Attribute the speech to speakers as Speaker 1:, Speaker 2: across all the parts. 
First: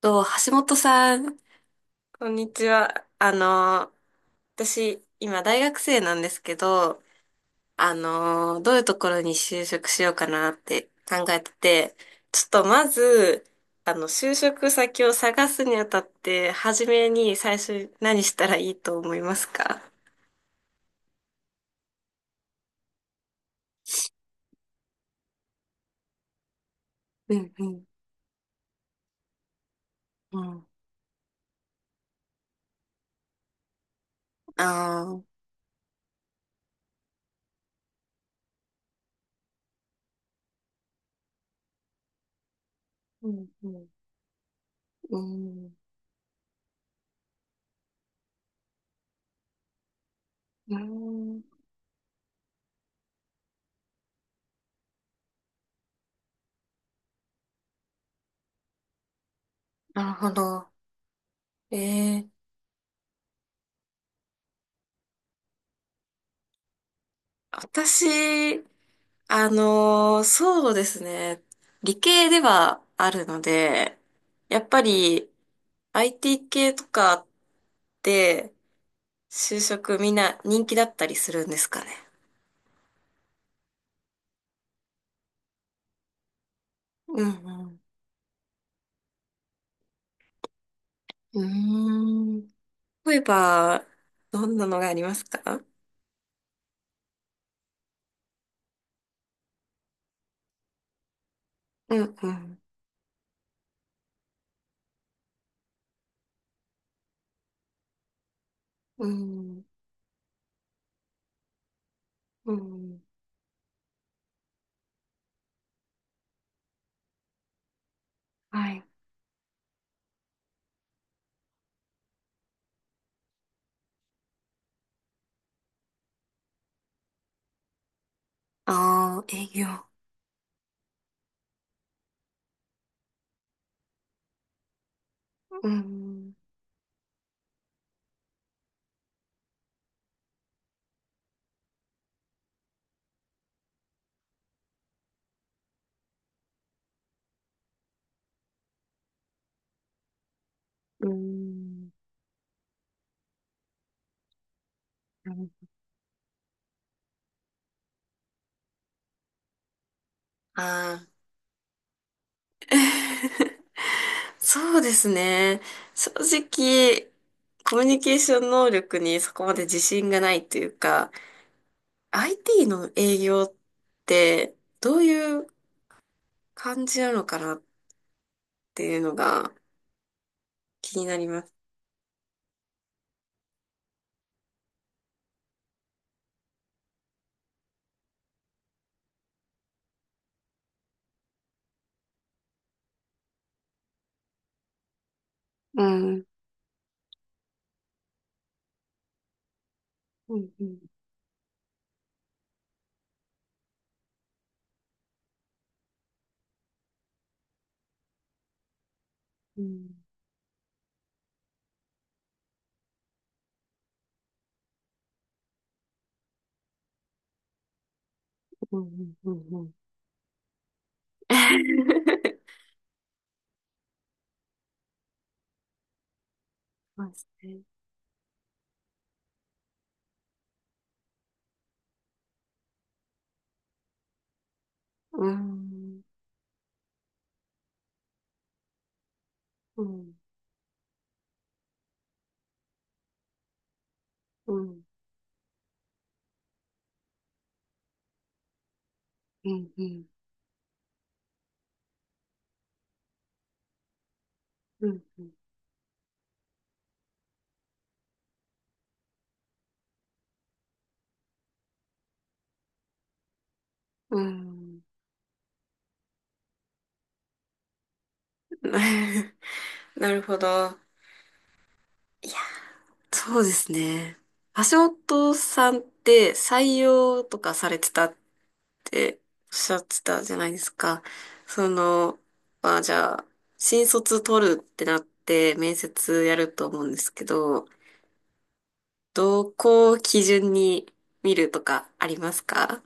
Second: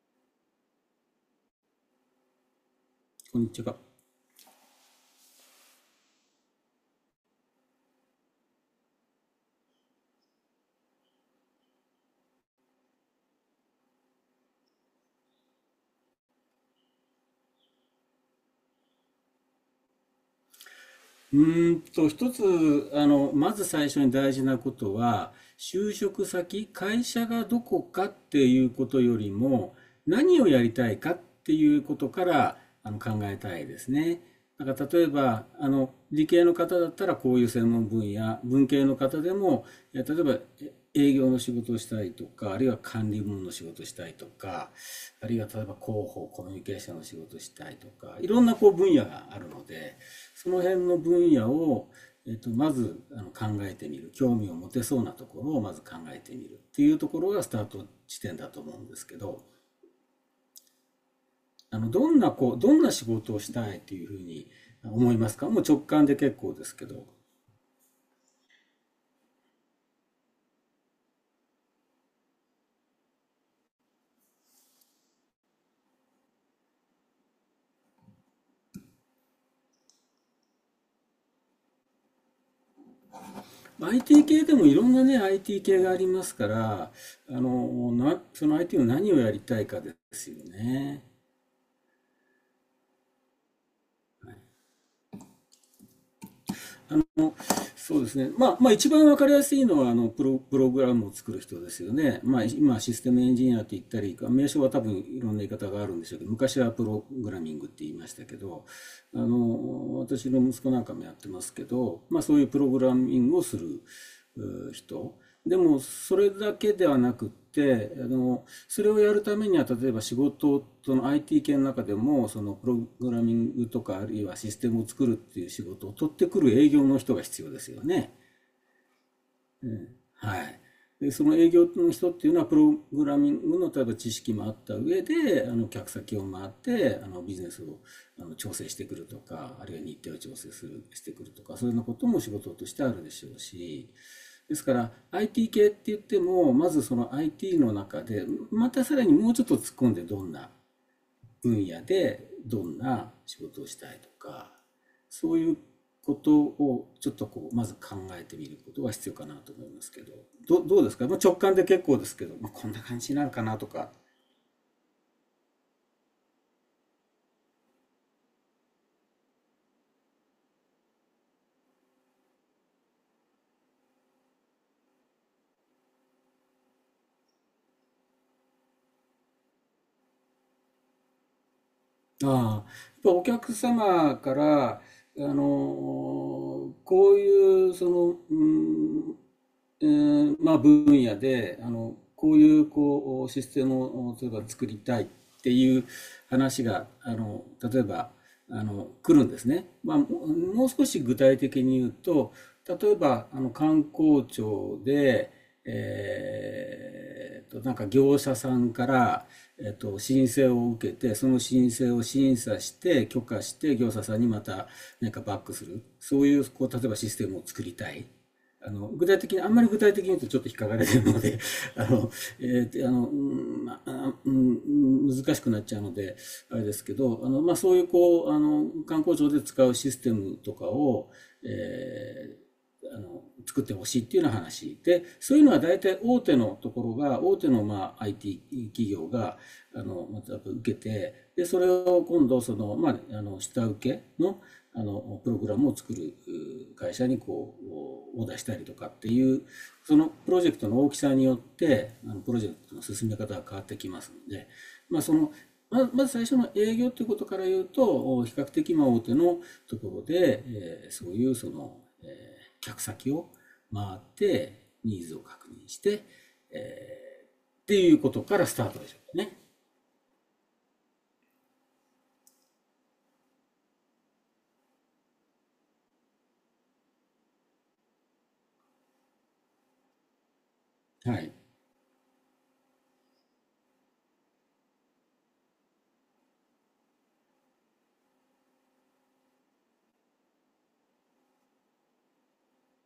Speaker 1: と、橋本さん、こんにちは。
Speaker 2: こんにちは。
Speaker 1: 私、今大学生なんですけど、どういうところに就職しようかなって考えてて、ちょっとまず、就職先を探すにあたって、初めに最初に何したらいいと思いますか？
Speaker 2: 一つ、まず最初に大事なことは、就職先、会社
Speaker 1: う
Speaker 2: が
Speaker 1: ん
Speaker 2: ど
Speaker 1: う
Speaker 2: こ
Speaker 1: ん
Speaker 2: かっていうことよりも、
Speaker 1: う
Speaker 2: 何をや
Speaker 1: ん。
Speaker 2: りたいかっていうことから考えたいですね。だから例え
Speaker 1: ああ。
Speaker 2: ば、理系の方だったらこういう専門分野、文系の方でも、例えば、営業の仕事をしたりとか、あるいは管理
Speaker 1: う
Speaker 2: 部門
Speaker 1: ん
Speaker 2: の仕
Speaker 1: う
Speaker 2: 事を
Speaker 1: ん
Speaker 2: したりとか、
Speaker 1: う
Speaker 2: あるいは例え
Speaker 1: ん、
Speaker 2: ば広報、コミュニケーションの仕事をしたりとか、いろんなこう分野があるので、その
Speaker 1: う
Speaker 2: 辺の分
Speaker 1: ん、
Speaker 2: 野を、まず考えてみる、興味を持てそうなところをまず考えてみるっていうところがスタート地点だと思うんですけど、
Speaker 1: なるほど。え
Speaker 2: どん
Speaker 1: え、
Speaker 2: なこうどんな仕事をしたいっていうふうに思いますか？もう直感で結構ですけど。
Speaker 1: 私そうですね。理系ではあるので、やっぱり IT 系とかって就職みんな人気だったりするんですかね。
Speaker 2: IT 系でもいろんなね、IT 系がありますから、
Speaker 1: うん
Speaker 2: その IT の何をやりたいかですよね。
Speaker 1: うん。うーん。例えば、どんなのがありますか？
Speaker 2: もそうですね。まあ一番わかりやすいのは、プログラムを作る人ですよ
Speaker 1: うん
Speaker 2: ね。
Speaker 1: う
Speaker 2: まあ、
Speaker 1: ん。
Speaker 2: 今、システムエンジニアって言ったり、名称は多分いろんな言い方があるんでしょうけど、昔はプログラミングって言いましたけど、
Speaker 1: うん。
Speaker 2: 私の息子なんかもやってますけど、まあそういう
Speaker 1: う
Speaker 2: プログラ
Speaker 1: ん。
Speaker 2: ミングをする人。でもそれだけではなくって
Speaker 1: は
Speaker 2: そ
Speaker 1: い。
Speaker 2: れをやるためには例えば仕事その IT 系の中でもそのプログラミングとかあるいはシステムを作るっていう仕事を取ってくる営業の人が必要ですよね。
Speaker 1: ああ、営業。
Speaker 2: はい。で、その営業の人っていうのは、プログラミングの例えば知識もあった上で、
Speaker 1: う
Speaker 2: 客先を
Speaker 1: ん。
Speaker 2: 回って、ビジネスを調整してくるとか、あるいは日程を調整する、してくるとか、そういうようなことも仕事としてあるでしょうし、ですから IT 系って言っても、まずその IT の中で、またさらにもうちょっと突っ込んでどんな
Speaker 1: う
Speaker 2: 分野
Speaker 1: ん。
Speaker 2: でどんな仕事をしたいとかそういうことをちょっとこうまず考えてみることが必要かなと思いますけどどうですか？
Speaker 1: あ、
Speaker 2: まあ、直感で結構ですけど、まあ、こんな感じになるかなとか。
Speaker 1: そうですね。正直、コミュニケーション能力にそこまで自信がないというか、IT の営業ってどういう感じなのかなっていうのが気になります。
Speaker 2: ああ、やっぱお客様から、あの、こういう、その、うん、えーまあ、分野で、あの、こういう、こう、システムを、例えば作りたいってい
Speaker 1: う
Speaker 2: う
Speaker 1: ん。
Speaker 2: 話が、例えば、来るんですね。まあ、
Speaker 1: うん。う
Speaker 2: もう
Speaker 1: ん。
Speaker 2: 少し具体的に言うと、例えば、観光庁で、なんか業者さんから、
Speaker 1: うん。
Speaker 2: 申請を受けて、その申請を審査して、許可して、業者さんにまたなんかバックする。そういう、こう、例えばシステムを作りたい。
Speaker 1: う
Speaker 2: 具
Speaker 1: ん。
Speaker 2: 体
Speaker 1: う
Speaker 2: 的に、
Speaker 1: ん。
Speaker 2: あんま
Speaker 1: う
Speaker 2: り
Speaker 1: ん。
Speaker 2: 具体的に言うとちょっと引っかかれてるので あ の、えーあの、うんまあうん難しくなっちゃうので、あれですけ
Speaker 1: そうで
Speaker 2: ど、
Speaker 1: す
Speaker 2: まあ、
Speaker 1: ね。
Speaker 2: そういうこう、観光庁で使うシステムとかを、え作ってほしいっていうような話。で、
Speaker 1: う
Speaker 2: そういうのは大体
Speaker 1: ん。
Speaker 2: 大手のまあ IT 企業が、
Speaker 1: うん。
Speaker 2: また受けて、で、それを今度、その、まあ、下請けの、
Speaker 1: う
Speaker 2: あ
Speaker 1: ん。
Speaker 2: のプログラムを作る会社にこうを出したりとかっていう
Speaker 1: うん。う
Speaker 2: そ
Speaker 1: ん。
Speaker 2: のプロジェクトの大きさによってプロジェクトの進め方が変わってきますので、
Speaker 1: うん。
Speaker 2: まあ、まず最初の営業ということから言うと比較的まあ大手のところで、そういうその、客先を回っ
Speaker 1: う
Speaker 2: て
Speaker 1: ん。
Speaker 2: ニーズを確認して、っていうことからスタートでしょう ね。
Speaker 1: なるほど。そうですね。橋本さんって採用とかされてたっておっしゃってたじゃないですか。
Speaker 2: はい。
Speaker 1: その、まあじゃあ、新卒取るってなって面接やると思うんですけど、どこを基準に見るとかありますか？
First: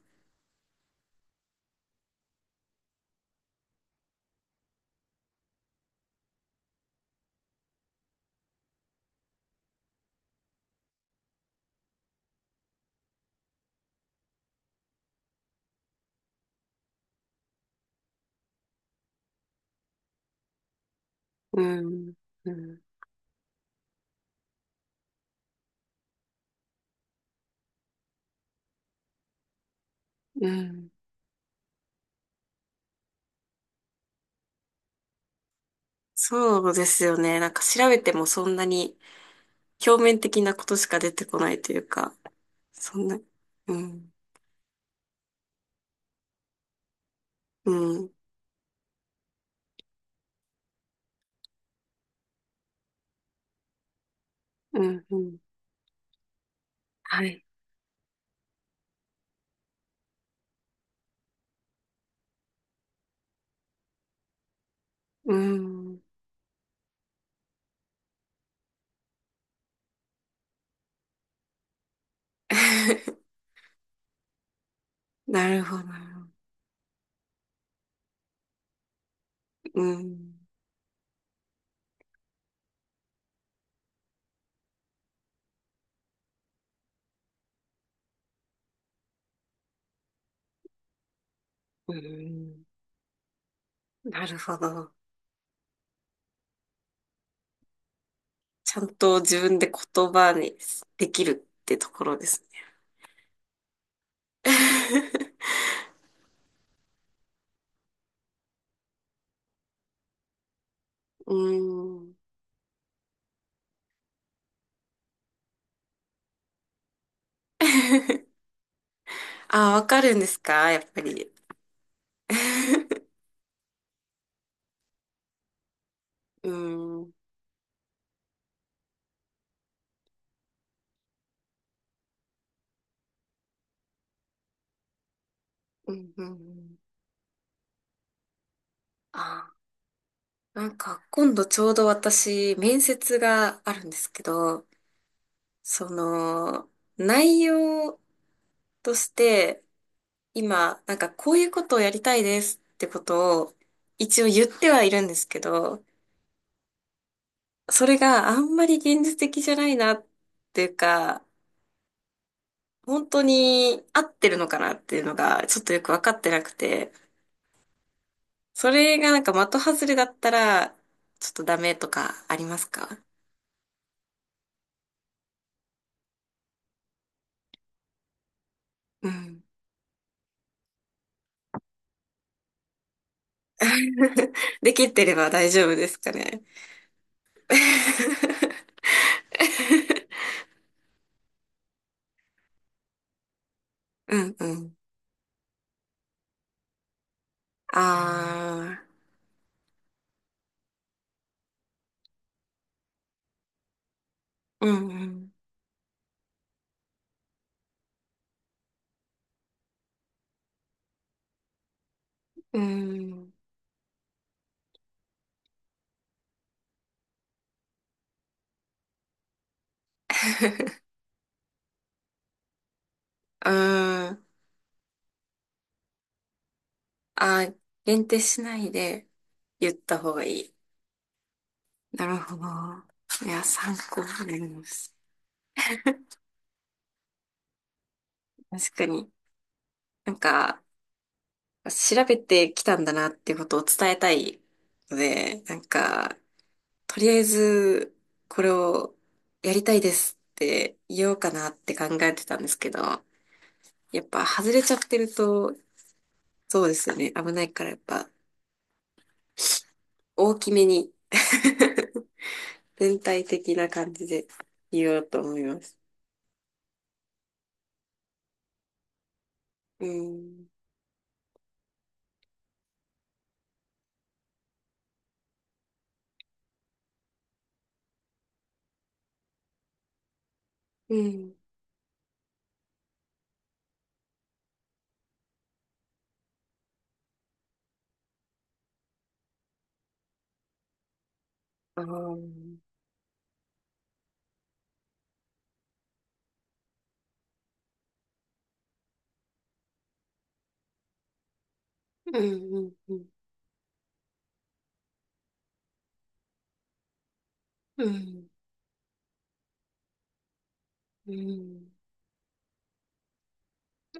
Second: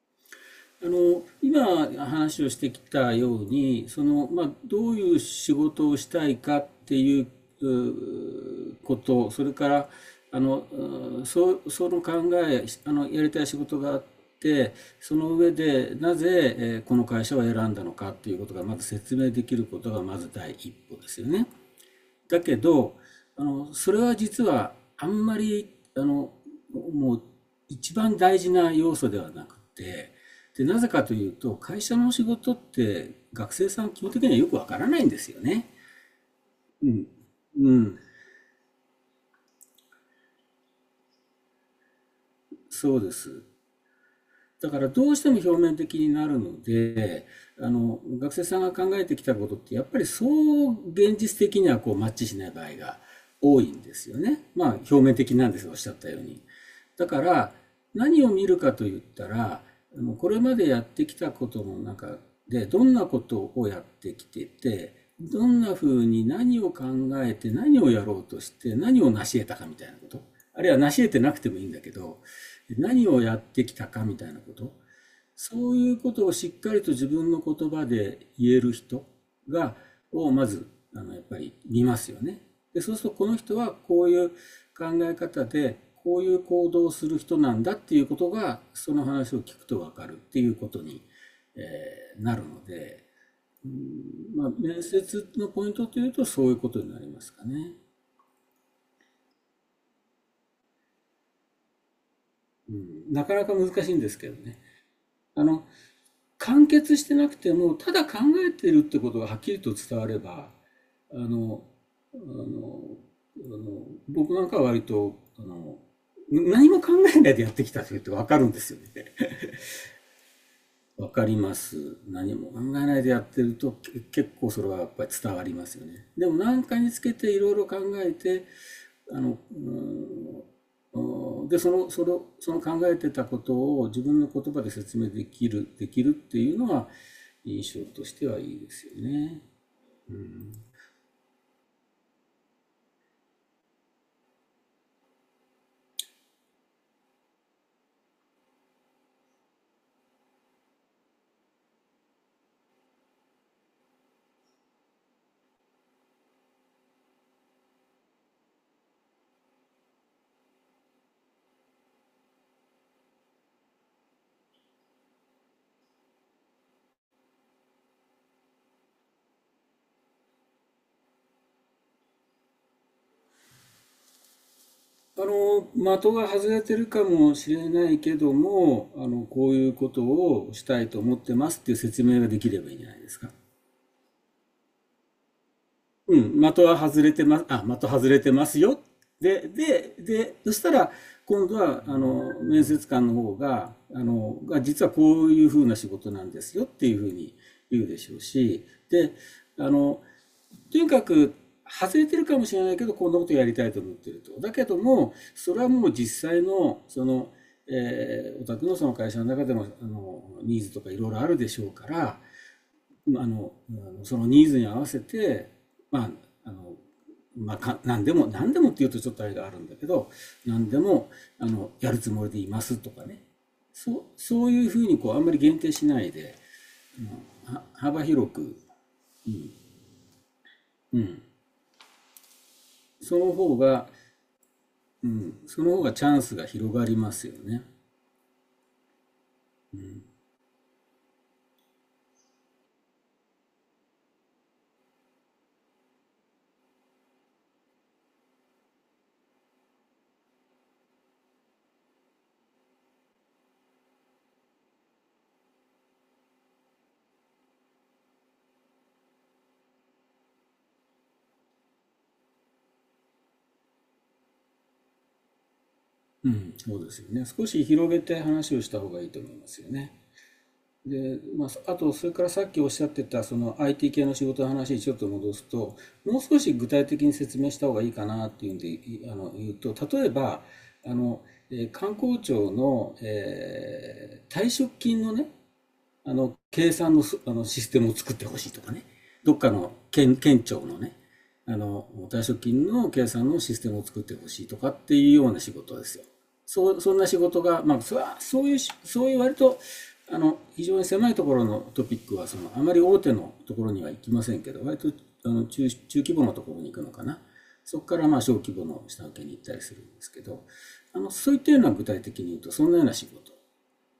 Speaker 2: 今話をしてきたようにその、まあ、どういう仕事をしたいかっていうことそれからあのうそその考えあのやりたい仕事があってその上でなぜ、この会社を選んだのかっていうことがまず説明できることがまず第一歩ですよね。
Speaker 1: うん、
Speaker 2: だ
Speaker 1: う
Speaker 2: け
Speaker 1: ん、
Speaker 2: ど、それは実はあんまり、もう一番大事な要素ではなくて、
Speaker 1: う
Speaker 2: で、なぜ
Speaker 1: ん。
Speaker 2: かというと、会社の仕事って学生さん基本的にはよくわからないんですよね。
Speaker 1: そうで
Speaker 2: う
Speaker 1: す
Speaker 2: ん、
Speaker 1: よね。なんか
Speaker 2: う
Speaker 1: 調べ
Speaker 2: ん、
Speaker 1: てもそんなに表面的なことしか出てこないというか、
Speaker 2: そ
Speaker 1: そ
Speaker 2: う
Speaker 1: ん
Speaker 2: で
Speaker 1: な、
Speaker 2: す。
Speaker 1: うん、
Speaker 2: だからどうしても表面的になるので、
Speaker 1: うん。
Speaker 2: 学生さんが考えてきたことって、やっぱりそう現実的にはこうマッチしない場合が多いんですよね。まあ、
Speaker 1: う
Speaker 2: 表
Speaker 1: ん
Speaker 2: 面
Speaker 1: う
Speaker 2: 的
Speaker 1: ん。
Speaker 2: なんです、おっしゃったように。だか
Speaker 1: はい。
Speaker 2: ら、何を見るかと言ったら、これまでやってきたことの中で、どんなことをやってきてて、
Speaker 1: う
Speaker 2: どんな
Speaker 1: ん。
Speaker 2: 風に何を考えて何をやろうとして何を成し得たかみたいなこと。あるいは成し得てなくてもいいんだけど、何をやっ てきたかみたいなこと。
Speaker 1: なる
Speaker 2: そ
Speaker 1: ほ
Speaker 2: う
Speaker 1: ど。
Speaker 2: いうことをしっかりと自分の言葉で言える人が
Speaker 1: う
Speaker 2: を
Speaker 1: ん。
Speaker 2: まずやっぱり見ますよね。でそうするとこの人はこういう考え方でこういう行動をする人なんだっていうことがその話を聞くと分かるっていうことに、え
Speaker 1: う
Speaker 2: なるの
Speaker 1: ん。
Speaker 2: で、
Speaker 1: なるほ
Speaker 2: 面
Speaker 1: ど。
Speaker 2: 接のポイントというとそういうことになりますかね。
Speaker 1: ちゃんと自分で言葉にできるってところですね。
Speaker 2: うん、なかなか難しいんですけどね。あ の完結してなくても、ただ考えてるってことがはっきりと伝われば、あ
Speaker 1: う
Speaker 2: の、
Speaker 1: ん。
Speaker 2: あの、あの僕なんかは割と、何も考えないでやってきたって分かるん ですよね。
Speaker 1: あ、わかるんですかやっぱ
Speaker 2: わか
Speaker 1: り。
Speaker 2: ります。何も考えない でやってると結構それはやっぱり伝わりますよね。でも
Speaker 1: う
Speaker 2: 何かにつ
Speaker 1: ん。うん
Speaker 2: けていろいろ考えて、あの、うんで、その、それを、その考えてたことを自分の言葉で説明できる、で
Speaker 1: う
Speaker 2: きる
Speaker 1: ん
Speaker 2: っ
Speaker 1: う
Speaker 2: ていうの
Speaker 1: ん。
Speaker 2: は印象としてはいいですよね。
Speaker 1: あ、なんか今度ちょうど私、面接があるんですけど、その、内容として、今、なんかこういうことをやりたいですってことを一応言ってはいるんですけど、それがあんまり現実的じゃないなっていうか、本当に合ってるのかなっていうのがちょっとよくわかってなくて、それがなんか的外れだったらちょっとダメとかありますか？
Speaker 2: 的が外れてるかもしれないけども、
Speaker 1: うん。
Speaker 2: こういうことをしたいと思ってますっていう説明ができればいいんじゃないですか。
Speaker 1: できてれば大丈夫ですか
Speaker 2: うん、
Speaker 1: ね。
Speaker 2: 的は外れてます、あ、的外れてま すよ。で、そしたら、今度は、面接官の方が、あ
Speaker 1: う
Speaker 2: の、
Speaker 1: んう
Speaker 2: が
Speaker 1: ん。
Speaker 2: 実はこういうふうな仕事なんですよっていうふうに言うでしょうし、
Speaker 1: ああ、
Speaker 2: で、あの、とにかく、外れてるかもしれないけど、こんなことやりたいと思ってると。だけ
Speaker 1: う
Speaker 2: ども、
Speaker 1: ん
Speaker 2: それはもう実際の、その、お宅のその会社の中でも、ニーズとかいろいろあるでしょうから、
Speaker 1: うん。う
Speaker 2: あ
Speaker 1: ん。
Speaker 2: の、そのニーズに合わせて、まあ、あの、何でも、何でもっていうとちょっとあれがあるんだけど、何で も、やるつもりでいますとかね。
Speaker 1: うーん。
Speaker 2: そういうふうにこう、あんまり限定しないで、
Speaker 1: あ、
Speaker 2: 幅
Speaker 1: 限定
Speaker 2: 広
Speaker 1: し
Speaker 2: く、
Speaker 1: ないで言った方がいい。
Speaker 2: うん、
Speaker 1: なるほど。
Speaker 2: その
Speaker 1: いや、
Speaker 2: 方
Speaker 1: 参
Speaker 2: が、
Speaker 1: 考になります。
Speaker 2: うん、その方がチャンスが広がりますよね。
Speaker 1: 確かに。なんか、調べてきたんだなっていうことを伝えたいので、なんか、とりあえず、これをやりたいですって言おうかなって考えてたんですけど、やっぱ外れちゃってると、そうですよね。危ないからやっぱ、大きめに 全体的な感じで言おうと思います。
Speaker 2: うん、そうですよね。少し広げて話をした方がいいと思いますよ
Speaker 1: う
Speaker 2: ね。
Speaker 1: ん。
Speaker 2: で、まあ、あと、それからさっきおっしゃってた、その IT 系の仕事の話にちょっと戻すと、もう少し具体的に説明した方がいいかなっていうんで、いあの、言うと、例えば、
Speaker 1: う
Speaker 2: あの、
Speaker 1: ん。
Speaker 2: 観光庁の、退職金のね、計算のす、あの、システムを作ってほしいとかね。どっかの県、県庁のね、
Speaker 1: ああ。う
Speaker 2: 退職
Speaker 1: ん
Speaker 2: 金の計算のシステムを作ってほしいとかっていうような仕事ですよ。そう、そんな仕事が、まあ、それは、そういう割と、非常に狭いところのトピック
Speaker 1: う
Speaker 2: は、その、あ
Speaker 1: ん
Speaker 2: まり
Speaker 1: う
Speaker 2: 大
Speaker 1: ん。
Speaker 2: 手のところには行きませんけど、割と、中規模のところに行くのかな。そ
Speaker 1: う
Speaker 2: こから、まあ、
Speaker 1: ん。
Speaker 2: 小規模の下請けに行ったりするんですけど、
Speaker 1: う
Speaker 2: そういったような
Speaker 1: ん。
Speaker 2: 具体的に言うと、そんなような仕事。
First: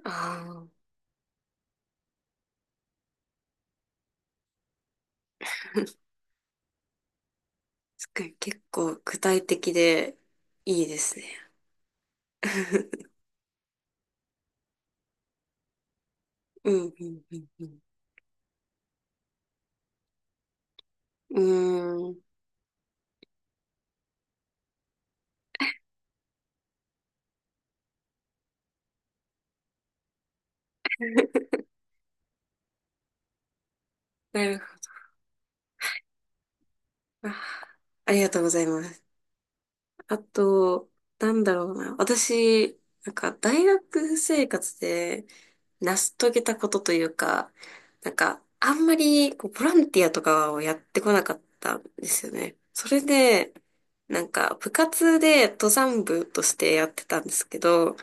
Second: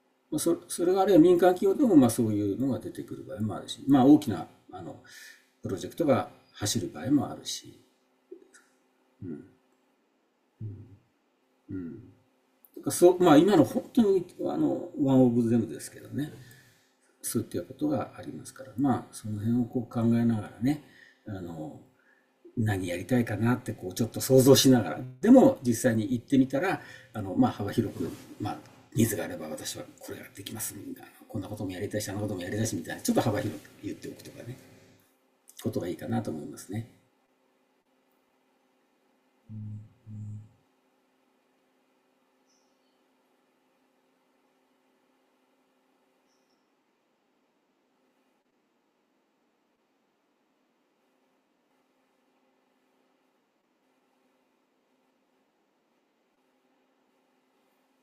Speaker 1: あ
Speaker 2: まあ、そ
Speaker 1: あ。
Speaker 2: それがあるいは民間企業でもまあそういうのが出てくる場合もあるし、まあ、大きなあのプロジェクト が走る場合もあるし、
Speaker 1: すごい結構具体的でいいですね。
Speaker 2: だからそ うまあ、今の本当にワンオブゼムですけどね、
Speaker 1: うんうんう
Speaker 2: そうい
Speaker 1: ん
Speaker 2: った
Speaker 1: う
Speaker 2: ことがありますから、まあ、その辺をこう考えながらね、あ
Speaker 1: ん。
Speaker 2: の
Speaker 1: うーん。
Speaker 2: 何やりたいかなってこうちょっと想像しながら、でも実際に行ってみたら、まあ、幅広く、まあ、ニーズがあれば私はこれができますみたいな、こんなこともやりたいし、あんなこともやりたいしみたいな、ちょっと幅広く言っておくと
Speaker 1: な
Speaker 2: かね。
Speaker 1: るほ
Speaker 2: ことがいいかなと思いますね。
Speaker 1: ど。あー、ありがとうございます。あと、なんだろうな。私、なんか大学生活で成し遂げたことというか、なんかあんまりこうボランティアとかをやってこなかったんですよね。それで、なんか部活で登山部としてやってたんですけど、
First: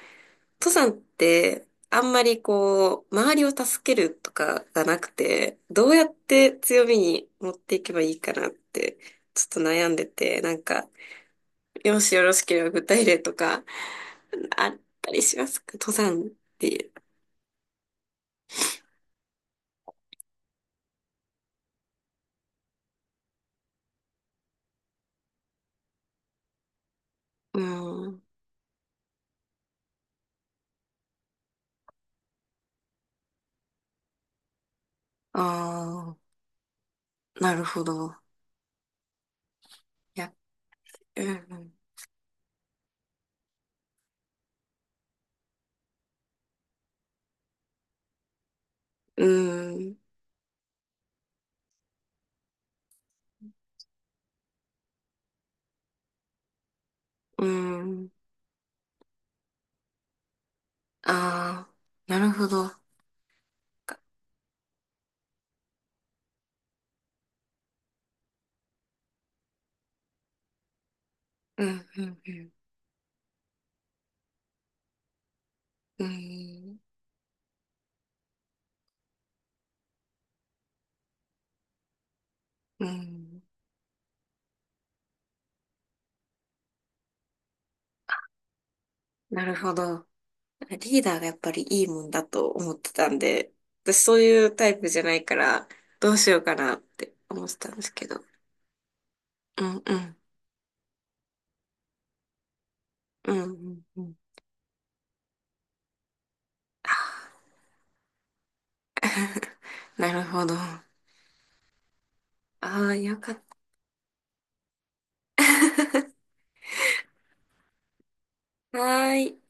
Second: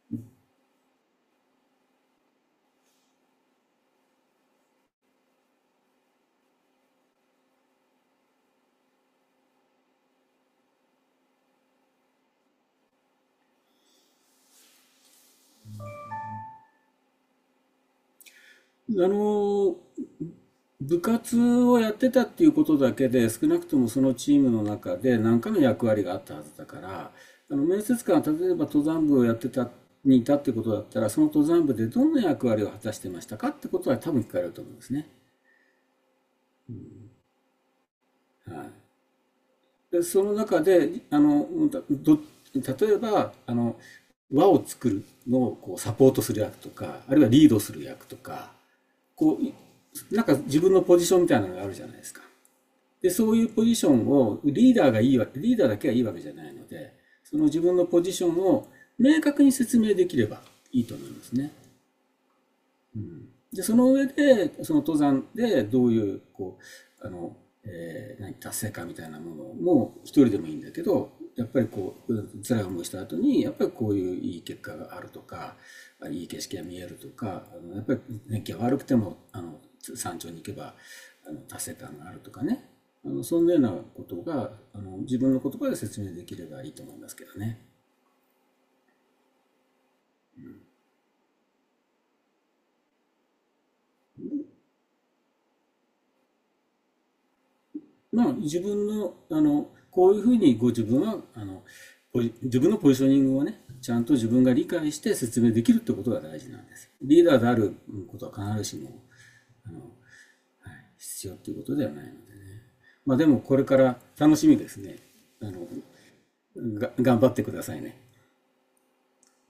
Speaker 1: 登山ってあんまりこう、周りを助けるとかがなくて、どうやって強みに持っていけばいいかなって、ちょっと悩んでて、なんか、もしよろしければ具体例とか、あったりしますか登山ってい
Speaker 2: あの、部活をやってたっていうことだけで、少なくともそのチームの中で何かの役割があったはずだから、
Speaker 1: う。
Speaker 2: 面接
Speaker 1: うん。
Speaker 2: 官は例えば登山部をやってた、にいたってことだったら、その登山部でどんな役割を果たしてましたかってことは多分聞かれると思うんですね。
Speaker 1: ああ、なるほど。
Speaker 2: はい。で、
Speaker 1: い
Speaker 2: そ
Speaker 1: や、
Speaker 2: の中で、
Speaker 1: うん。
Speaker 2: ど、例えば、輪を作るのをこうサポートする役とか、あるいはリードする役とか、
Speaker 1: う
Speaker 2: こ
Speaker 1: ん。
Speaker 2: う、なんか自分のポジションみたいなのがあるじゃないですか。で、そういうポジションをリーダーだけがいいわけじゃないので、その
Speaker 1: う
Speaker 2: 自分のポ
Speaker 1: ん。
Speaker 2: ジションを明確に説明できればいいと思いますね。
Speaker 1: ああ、なるほど。
Speaker 2: うん、で、その
Speaker 1: か
Speaker 2: 上で、その登山でどういう、う、あの、達成感みたいなものも一人でもいいんだけど、やっぱ
Speaker 1: う
Speaker 2: り
Speaker 1: ん、
Speaker 2: こ
Speaker 1: う
Speaker 2: う、
Speaker 1: ん、
Speaker 2: う
Speaker 1: う
Speaker 2: ん
Speaker 1: ん。
Speaker 2: 辛い思いした後に、やっぱりこういういい結果があるとか、
Speaker 1: う
Speaker 2: あいい景色が見
Speaker 1: ん。
Speaker 2: えるとか、あのやっぱり天気が悪くても、山頂に行けば、達成感があるとかね。
Speaker 1: う
Speaker 2: そ
Speaker 1: ん。
Speaker 2: んなようなことが、自分の言葉で説明できればいいと思いますけどね。
Speaker 1: なるほど。リーダーがやっぱりいいもんだと思ってたんで、私そういうタイプじゃないから、どうしようかなって思ってたんですけど。
Speaker 2: まあ、自分の、
Speaker 1: うん、う
Speaker 2: こう
Speaker 1: ん。
Speaker 2: いうふうにご自分は、自分のポジショニン
Speaker 1: う
Speaker 2: グ
Speaker 1: ん、
Speaker 2: をね、
Speaker 1: うん、
Speaker 2: ちゃ
Speaker 1: う
Speaker 2: んと
Speaker 1: ん。
Speaker 2: 自分が理解して説明できるってことが大事なんで
Speaker 1: あ
Speaker 2: す。リーダー
Speaker 1: ー。
Speaker 2: であることは必ずしも、はい、
Speaker 1: なるほど。あ
Speaker 2: 必要っていうことではないのでね。
Speaker 1: あ、
Speaker 2: まあ
Speaker 1: よ
Speaker 2: で
Speaker 1: か
Speaker 2: も
Speaker 1: っ
Speaker 2: これから楽しみですね。あの、頑張ってくださいね。
Speaker 1: た。はーい。